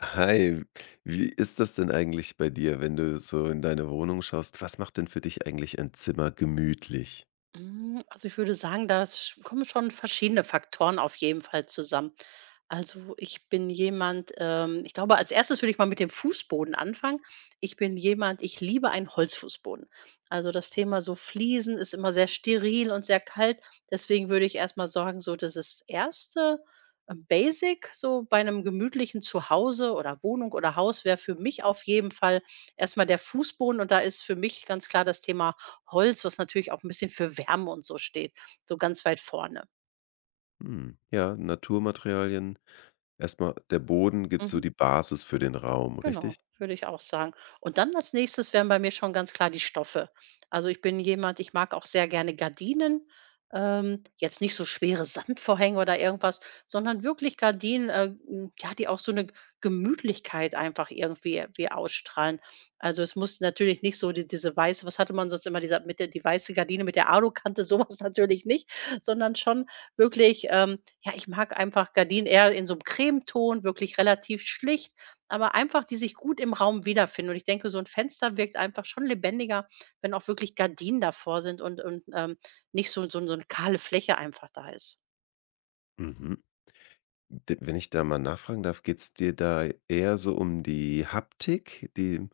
Hi, wie ist das denn eigentlich bei dir, wenn du so in deine Wohnung schaust? Was macht denn für dich eigentlich ein Zimmer gemütlich? Also, ich würde sagen, da kommen schon verschiedene Faktoren auf jeden Fall zusammen. Also, ich bin jemand, ich glaube, als Erstes würde ich mal mit dem Fußboden anfangen. Ich bin jemand, ich liebe einen Holzfußboden. Also, das Thema so Fliesen ist immer sehr steril und sehr kalt. Deswegen würde ich erstmal mal sagen, so das ist das erste Basic so bei einem gemütlichen Zuhause oder Wohnung oder Haus wäre für mich auf jeden Fall erstmal der Fußboden und da ist für mich ganz klar das Thema Holz, was natürlich auch ein bisschen für Wärme und so steht, so ganz weit vorne. Hm, ja, Naturmaterialien. Erstmal der Boden gibt so Mhm. die Basis für den Raum, Genau, richtig? würde ich auch sagen. Und dann als nächstes wären bei mir schon ganz klar die Stoffe. Also ich bin jemand, ich mag auch sehr gerne Gardinen. Jetzt nicht so schwere Samtvorhänge oder irgendwas, sondern wirklich Gardinen, ja, die auch so eine Gemütlichkeit einfach irgendwie wie ausstrahlen. Also es muss natürlich nicht so die, diese weiße, was hatte man sonst immer, dieser, mit der, die weiße Gardine mit der Alukante, sowas natürlich nicht, sondern schon wirklich, ja, ich mag einfach Gardinen eher in so einem Cremeton, wirklich relativ schlicht aber einfach, die sich gut im Raum wiederfinden. Und ich denke, so ein Fenster wirkt einfach schon lebendiger, wenn auch wirklich Gardinen davor sind und nicht so 'ne kahle Fläche einfach da ist. Mhm. D- Wenn ich da mal nachfragen darf, geht es dir da eher so um die Haptik, die,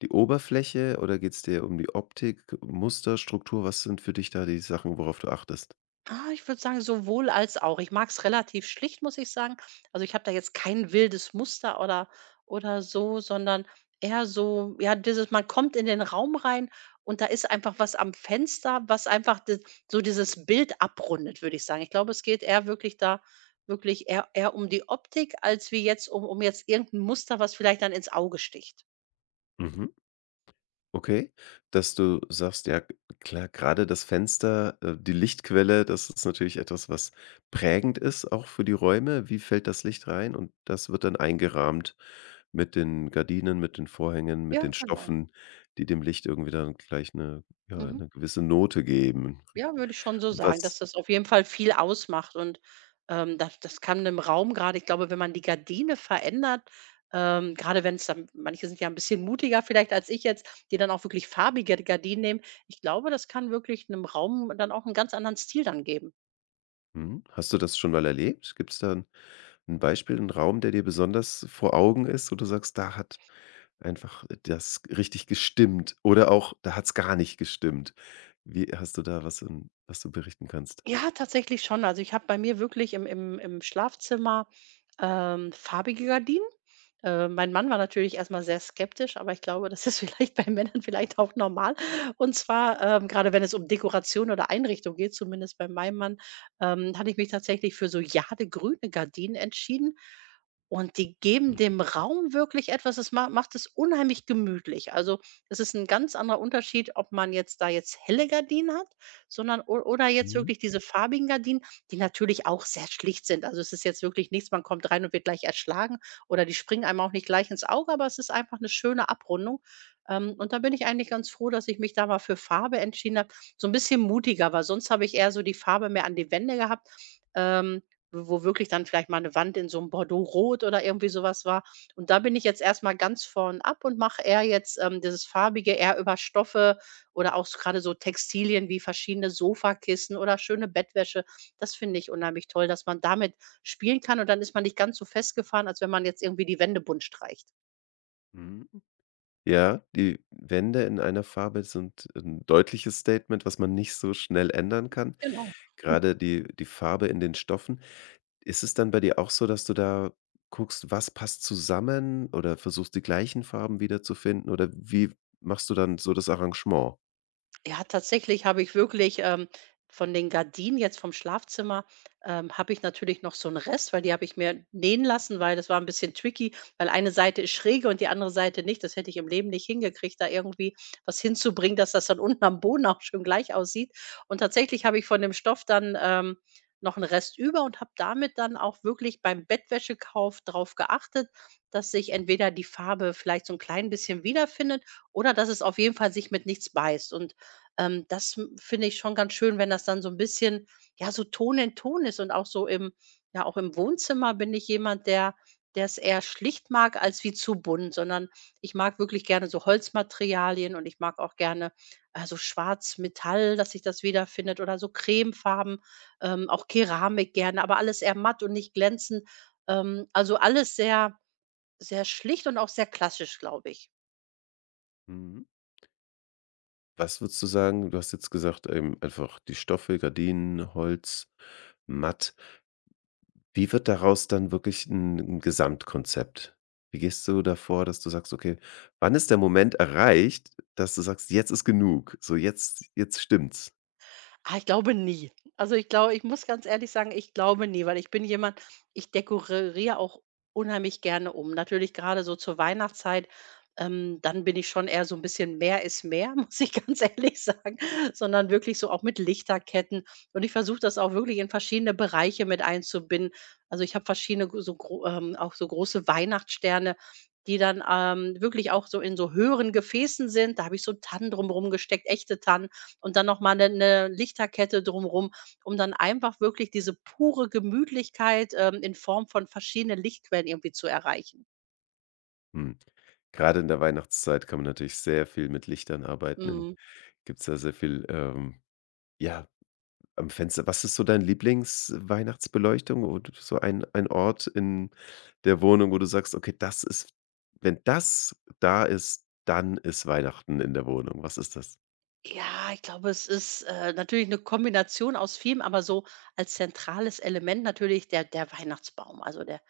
die Oberfläche, oder geht es dir um die Optik, Muster, Struktur? Was sind für dich da die Sachen, worauf du achtest? Ah, ich würde sagen, sowohl als auch. Ich mag es relativ schlicht, muss ich sagen. Also, ich habe da jetzt kein wildes Muster oder so, sondern eher so, ja, dieses man kommt in den Raum rein und da ist einfach was am Fenster, was einfach d so dieses Bild abrundet, würde ich sagen. Ich glaube, es geht eher wirklich da wirklich eher um die Optik als wie jetzt um jetzt irgendein Muster, was vielleicht dann ins Auge sticht. Okay, dass du sagst, ja klar, gerade das Fenster, die Lichtquelle, das ist natürlich etwas, was prägend ist auch für die Räume. Wie fällt das Licht rein? Und das wird dann eingerahmt mit den Gardinen, mit den Vorhängen, mit Ja, den genau. Stoffen, die dem Licht irgendwie dann gleich eine, ja, Mhm. 'ne gewisse Note geben. Ja, würde ich schon so sagen, Was dass das auf jeden Fall viel ausmacht und, das kann im Raum gerade ich glaube, wenn man die Gardine verändert, gerade wenn es dann manche sind ja ein bisschen mutiger vielleicht als ich jetzt, die dann auch wirklich farbige Gardinen nehmen. Ich glaube, das kann wirklich einem Raum dann auch einen ganz anderen Stil dann geben. Mhm, hast du das schon mal erlebt? Gibt's da 'n ein Beispiel, einen Raum, der dir besonders vor Augen ist, wo du sagst: „Da hat einfach das richtig gestimmt, oder auch, da hat's gar nicht gestimmt.“ Wie hast du da, was in, was du berichten kannst? Ja, tatsächlich schon. Also, ich habe bei mir wirklich im Schlafzimmer, farbige Gardinen. Mein Mann war natürlich erst mal sehr skeptisch, aber ich glaube, das ist vielleicht bei Männern vielleicht auch normal. Und zwar, grade wenn es um Dekoration oder Einrichtung geht, zumindest bei meinem Mann, hatte ich mich tatsächlich für so jadegrüne Gardinen entschieden. Und die geben dem Raum wirklich etwas, das ma macht es unheimlich gemütlich. Also, es ist ein ganz anderer Unterschied, ob man jetzt da jetzt helle Gardinen hat sondern o oder jetzt Mhm. wirklich diese farbigen Gardinen, die natürlich auch sehr schlicht sind. Also, es ist jetzt wirklich nichts, man kommt rein und wird gleich erschlagen oder die springen einem auch nicht gleich ins Auge, aber es ist einfach eine schöne Abrundung. Und da bin ich eigentlich ganz froh, dass ich mich da mal für Farbe entschieden habe. So ein bisschen mutiger, weil sonst habe ich eher so die Farbe mehr an die Wände gehabt, ähm, wo wirklich dann vielleicht mal eine Wand in so einem Bordeaux rot oder irgendwie sowas war. Und da bin ich jetzt erst mal ganz vorn ab und mache eher jetzt, dieses Farbige eher über Stoffe oder auch s grade so Textilien wie verschiedene Sofakissen oder schöne Bettwäsche. Das finde ich unheimlich toll, dass man damit spielen kann und dann ist man nicht ganz so festgefahren, als wenn man jetzt irgendwie die Wände bunt streicht. Mhm. Ja, die Wände in einer Farbe sind 'n deutliches Statement, was man nicht so schnell ändern kann. Genau. Grade die Farbe in den Stoffen. Ist es dann bei dir auch so, dass du da guckst, was passt zusammen, oder versuchst, die gleichen Farben wiederzufinden, oder wie machst du dann so das Arrangement? Ja, tatsächlich habe ich wirklich von den Gardinen jetzt vom Schlafzimmer habe ich natürlich noch so einen Rest, weil die habe ich mir nähen lassen, weil das war ein bisschen tricky, weil eine Seite ist schräge und die andere Seite nicht. Das hätte ich im Leben nicht hingekriegt, da irgendwie was hinzubringen, dass das dann unten am Boden auch schön gleich aussieht. Und tatsächlich habe ich von dem Stoff dann, noch einen Rest über und habe damit dann auch wirklich beim Bettwäschekauf darauf geachtet, dass sich entweder die Farbe vielleicht so ein klein bisschen wiederfindet oder dass es auf jeden Fall sich mit nichts beißt. Und das m finde ich schon ganz schön, wenn das dann so ein bisschen, ja, so Ton in Ton ist und auch so im ja, auch im Wohnzimmer bin ich jemand, der der's eher schlicht mag als wie zu bunt, sondern ich mag wirklich gerne so Holzmaterialien und ich mag auch gerne, so Schwarz-Metall, dass sich das wiederfindet oder so Cremefarben, auch Keramik gerne, aber alles eher matt und nicht glänzend. Also alles sehr, sehr schlicht und auch sehr klassisch, glaube ich. Mhm. Was würdest du sagen? Du hast jetzt gesagt, einfach die Stoffe, Gardinen, Holz, matt. Wie wird daraus dann wirklich ein 'n Gesamtkonzept? Wie gehst du davor, dass du sagst: „Okay, wann ist der Moment erreicht, dass du sagst: ‚Jetzt ist genug, so, jetzt stimmt's?'“ Ah, ich glaube nie. Also, ich glaube ich muss ganz ehrlich sagen, ich glaube nie, weil ich bin jemand, ich dekoriere auch unheimlich gerne um. Natürlich gerade so zur Weihnachtszeit, dann bin ich schon eher so ein bisschen mehr ist mehr, muss ich ganz ehrlich sagen, sondern wirklich so auch mit Lichterketten. Und ich versuche das auch wirklich in verschiedene Bereiche mit einzubinden. Also, ich habe verschiedene g so gro auch so große Weihnachtssterne, die dann, wirklich auch so in so höheren Gefäßen sind. Da habe ich so Tannen drumherum gesteckt, echte Tannen und dann noch mal 'ne Lichterkette drumrum, um dann einfach wirklich diese pure Gemütlichkeit, in Form von verschiedenen Lichtquellen irgendwie zu erreichen. Hm, grade in der Weihnachtszeit kann man natürlich sehr viel mit Lichtern arbeiten. Dann Mhm. gibt's da sehr viel, ja, am Fenster. Was ist so dein Lieblingsweihnachtsbeleuchtung oder so ein Ort in der Wohnung, wo du sagst: „Okay, das ist, wenn das da ist, dann ist Weihnachten in der Wohnung.“ Was ist das? Ja, ich glaube, es ist, natürlich eine Kombination aus vielem, aber so als zentrales Element natürlich der Weihnachtsbaum. Also, der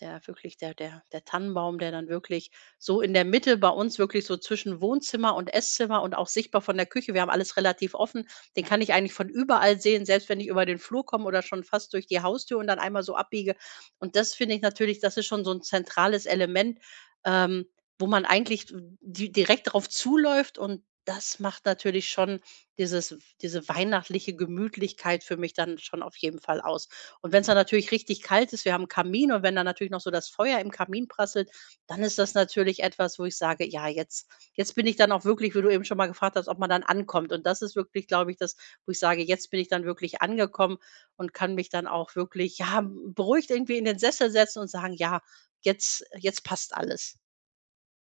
der wirklich der der der Tannenbaum, der dann wirklich so in der Mitte bei uns wirklich so zwischen Wohnzimmer und Esszimmer und auch sichtbar von der Küche wir haben alles relativ offen. Den kann ich eigentlich von überall sehen, selbst wenn ich über den Flur komme oder schon fast durch die Haustür und dann einmal so abbiege. Und das finde ich natürlich das ist schon so ein zentrales Element, ähm, wo man eigentlich d direkt drauf zuläuft und das macht natürlich schon diese weihnachtliche Gemütlichkeit für mich dann schon auf jeden Fall aus. Und wenn es dann natürlich richtig kalt ist, wir haben 'n Kamin und wenn dann natürlich noch so das Feuer im Kamin prasselt, dann ist das natürlich etwas, wo ich sage: „Ja, jetzt bin ich dann auch wirklich", wie du eben schon mal gefragt hast, ob man dann ankommt. Und das ist wirklich, glaube ich, das, wo ich sage: „Jetzt bin ich dann wirklich angekommen und kann mich dann auch wirklich, ja, beruhigt irgendwie in den Sessel setzen und sagen: 'Ja, jetzt passt alles.'"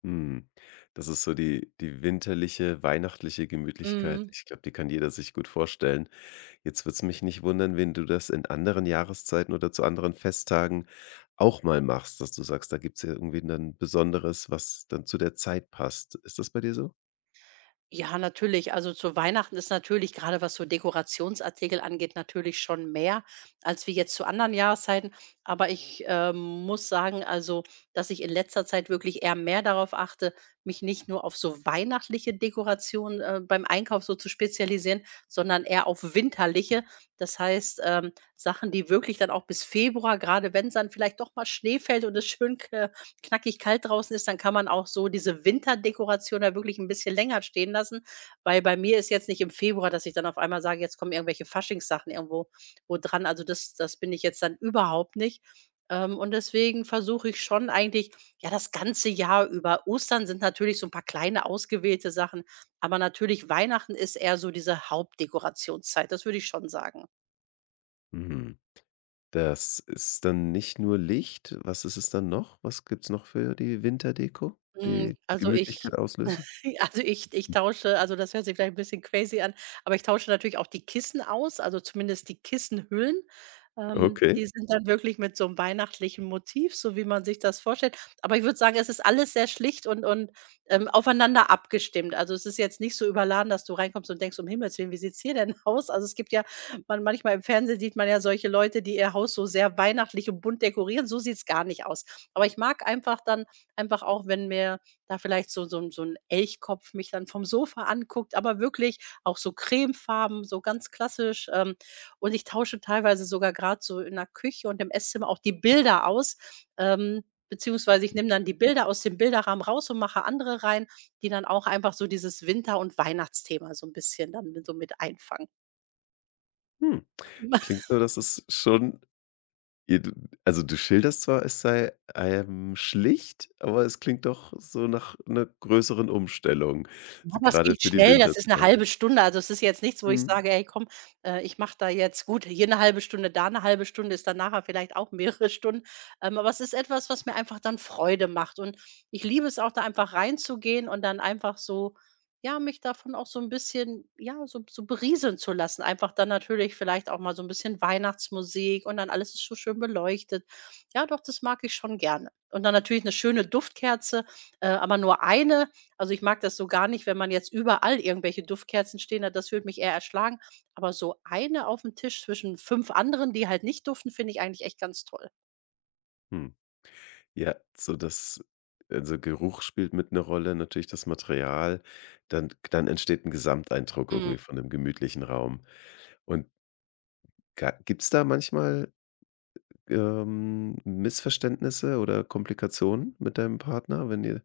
Hm, das ist so die die winterliche, weihnachtliche Gemütlichkeit. Mhm. Ich glaube, die kann jeder sich gut vorstellen. Jetzt würde es mich nicht wundern, wenn du das in anderen Jahreszeiten oder zu anderen Festtagen auch mal machst, dass du sagst, da gibt's ja irgendwie dann Besonderes, was dann zu der Zeit passt. Ist das bei dir so? Ja, natürlich. Also zu Weihnachten ist natürlich, gerade was so Dekorationsartikel angeht, natürlich schon mehr als wie jetzt zu anderen Jahreszeiten. Aber ich muss sagen, also, dass ich in letzter Zeit wirklich eher mehr darauf achte, mich nicht nur auf so weihnachtliche Dekorationen beim Einkauf so zu spezialisieren, sondern eher auf winterliche. Das heißt, Sachen, die wirklich dann auch bis Februar, gerade wenn es dann vielleicht doch mal Schnee fällt und es schön knackig kalt draußen ist, dann kann man auch so diese Winterdekoration da wirklich ein bisschen länger stehen lassen, weil bei mir ist jetzt nicht im Februar, dass ich dann auf einmal sage, jetzt kommen irgendwelche Faschingssachen irgendwo wo dran. Also, das bin ich jetzt dann überhaupt nicht. Und deswegen versuche ich schon eigentlich, ja, das ganze Jahr über Ostern sind natürlich so ein paar kleine ausgewählte Sachen, aber natürlich Weihnachten ist eher so diese Hauptdekorationszeit, das würde ich schon sagen. Mhm. Das ist dann nicht nur Licht. Was ist es dann noch? Was gibt's noch für die Winterdeko, die Also Gemütlichkeit ich auslösen? Also ich Hm, tausche also das hört sich vielleicht 'n bisschen crazy an, aber ich tausche natürlich auch die Kissen aus, also zumindest die Kissenhüllen. Okay. Die sind dann wirklich mit so 'nem weihnachtlichen Motiv, so wie man sich das vorstellt. Aber ich würde sagen, es ist alles sehr schlicht und aufeinander abgestimmt. Also, es ist jetzt nicht so überladen, dass du reinkommst und denkst: „Um Himmels willen, wie sieht's hier denn aus?" Also, es gibt ja manchmal im Fernsehen sieht man ja solche Leute, die ihr Haus so sehr weihnachtlich und bunt dekorieren. So sieht's gar nicht aus. Aber ich mag einfach dann Einfach auch, wenn mir da vielleicht so 'n Elchkopf mich dann vom Sofa anguckt, aber wirklich auch so cremefarben, so ganz klassisch. Und ich tausche teilweise sogar gerade so in der Küche und im Esszimmer auch die Bilder aus, ähm, beziehungsweise ich nehme dann die Bilder aus dem Bilderrahmen raus und mache andere rein, die dann auch einfach so dieses Winter und Weihnachtsthema so ein bisschen dann so mit einfangen. Hm. Klingt so, dass es schon, ja, du, also, du schilderst zwar, es sei, schlicht, aber es klingt doch so nach 'ner größeren Umstellung, Aber es grade geht für die schnell, das ist 'ne Winterzeit. halbe Stunde. Also, es ist jetzt nichts, wo ich Mhm. sage: „Ey, komm, ich mache da jetzt" gut, hier 'ne halbe Stunde, da 'ne halbe Stunde ist dann nachher vielleicht auch mehrere Stunden. Aber es ist etwas, was mir einfach dann Freude macht. Und ich liebe es auch, da einfach reinzugehen und dann einfach so ja, mich davon auch so 'n bisschen, ja, so berieseln zu lassen. Einfach dann natürlich vielleicht auch mal so 'n bisschen Weihnachtsmusik und dann alles ist so schön beleuchtet. Ja, doch, das mag ich schon gerne. Und dann natürlich 'ne schöne Duftkerze, aber nur eine also, ich mag das so gar nicht, wenn man jetzt überall irgendwelche Duftkerzen stehen hat, das würde mich eher erschlagen. Aber so eine auf dem Tisch zwischen 5 anderen, die halt nicht duften, finde ich eigentlich echt ganz toll. Mhm. Ja, so das, also, Geruch spielt mit 'ne Rolle, natürlich das Material. Dann entsteht 'n Gesamteindruck Mhm. irgendwie von 'nem gemütlichen Raum. Und ga gibt's da manchmal, Missverständnisse oder Komplikationen mit deinem Partner, wenn ihr,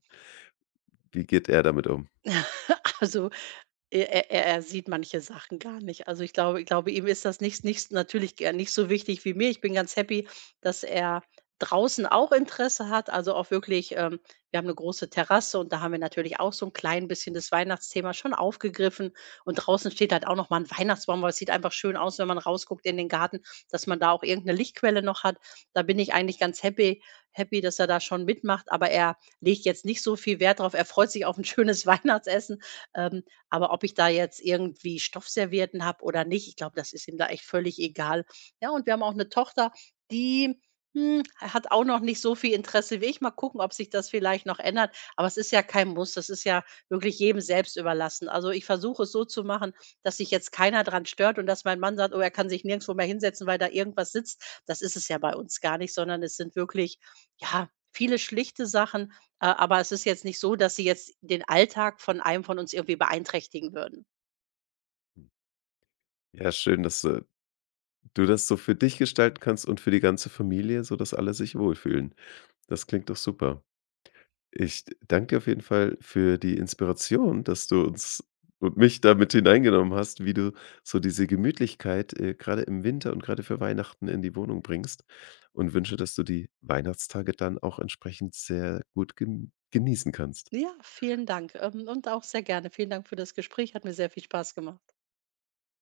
wie geht er damit um? Also, Er sieht manche Sachen gar nicht. Also, ich glaube, ihm ist das nicht nicht natürlich g nicht so wichtig wie mir. Ich bin ganz happy, dass er draußen auch Interesse hat, also auch wirklich wir haben eine große Terrasse und da haben wir natürlich auch so ein klein bisschen das Weihnachtsthema schon aufgegriffen und draußen steht halt auch noch mal 'n Weihnachtsbaum, weil es sieht einfach schön aus, wenn man rausguckt in den Garten, dass man da auch irgendeine Lichtquelle noch hat. Da bin ich eigentlich ganz happy, dass er da schon mitmacht, aber er legt jetzt nicht so viel Wert drauf. Er freut sich auf ein schönes Weihnachtsessen, ähm, aber ob ich da jetzt irgendwie Stoffservietten habe oder nicht, ich glaube, das ist ihm da echt völlig egal. Ja, und wir haben auch eine Tochter, die, hat auch noch nicht so viel Interesse wie ich. Mal gucken, ob sich das vielleicht noch ändert. Aber es ist ja kein Muss. Das ist ja wirklich jedem selbst überlassen. Also, ich versuche es so zu machen, dass sich jetzt keiner dran stört und dass mein Mann sagt: „Oh, er kann sich nirgendwo mehr hinsetzen, weil da irgendwas sitzt." Das ist es ja bei uns gar nicht, sondern es sind wirklich, ja, viele schlichte Sachen, aber es ist jetzt nicht so, dass sie jetzt den Alltag von einem von uns irgendwie beeinträchtigen würden. Ja, schön, dass, du das so für dich gestalten kannst und für die ganze Familie, sodass alle sich wohlfühlen. Das klingt doch super. Ich danke auf jeden Fall für die Inspiration, dass du uns und mich damit hineingenommen hast, wie du so diese Gemütlichkeit, grade im Winter und gerade für Weihnachten in die Wohnung bringst, und wünsche, dass du die Weihnachtstage dann auch entsprechend sehr gut gen genießen kannst. Ja, vielen Dank, und auch sehr gerne. Vielen Dank für das Gespräch, hat mir sehr viel Spaß gemacht.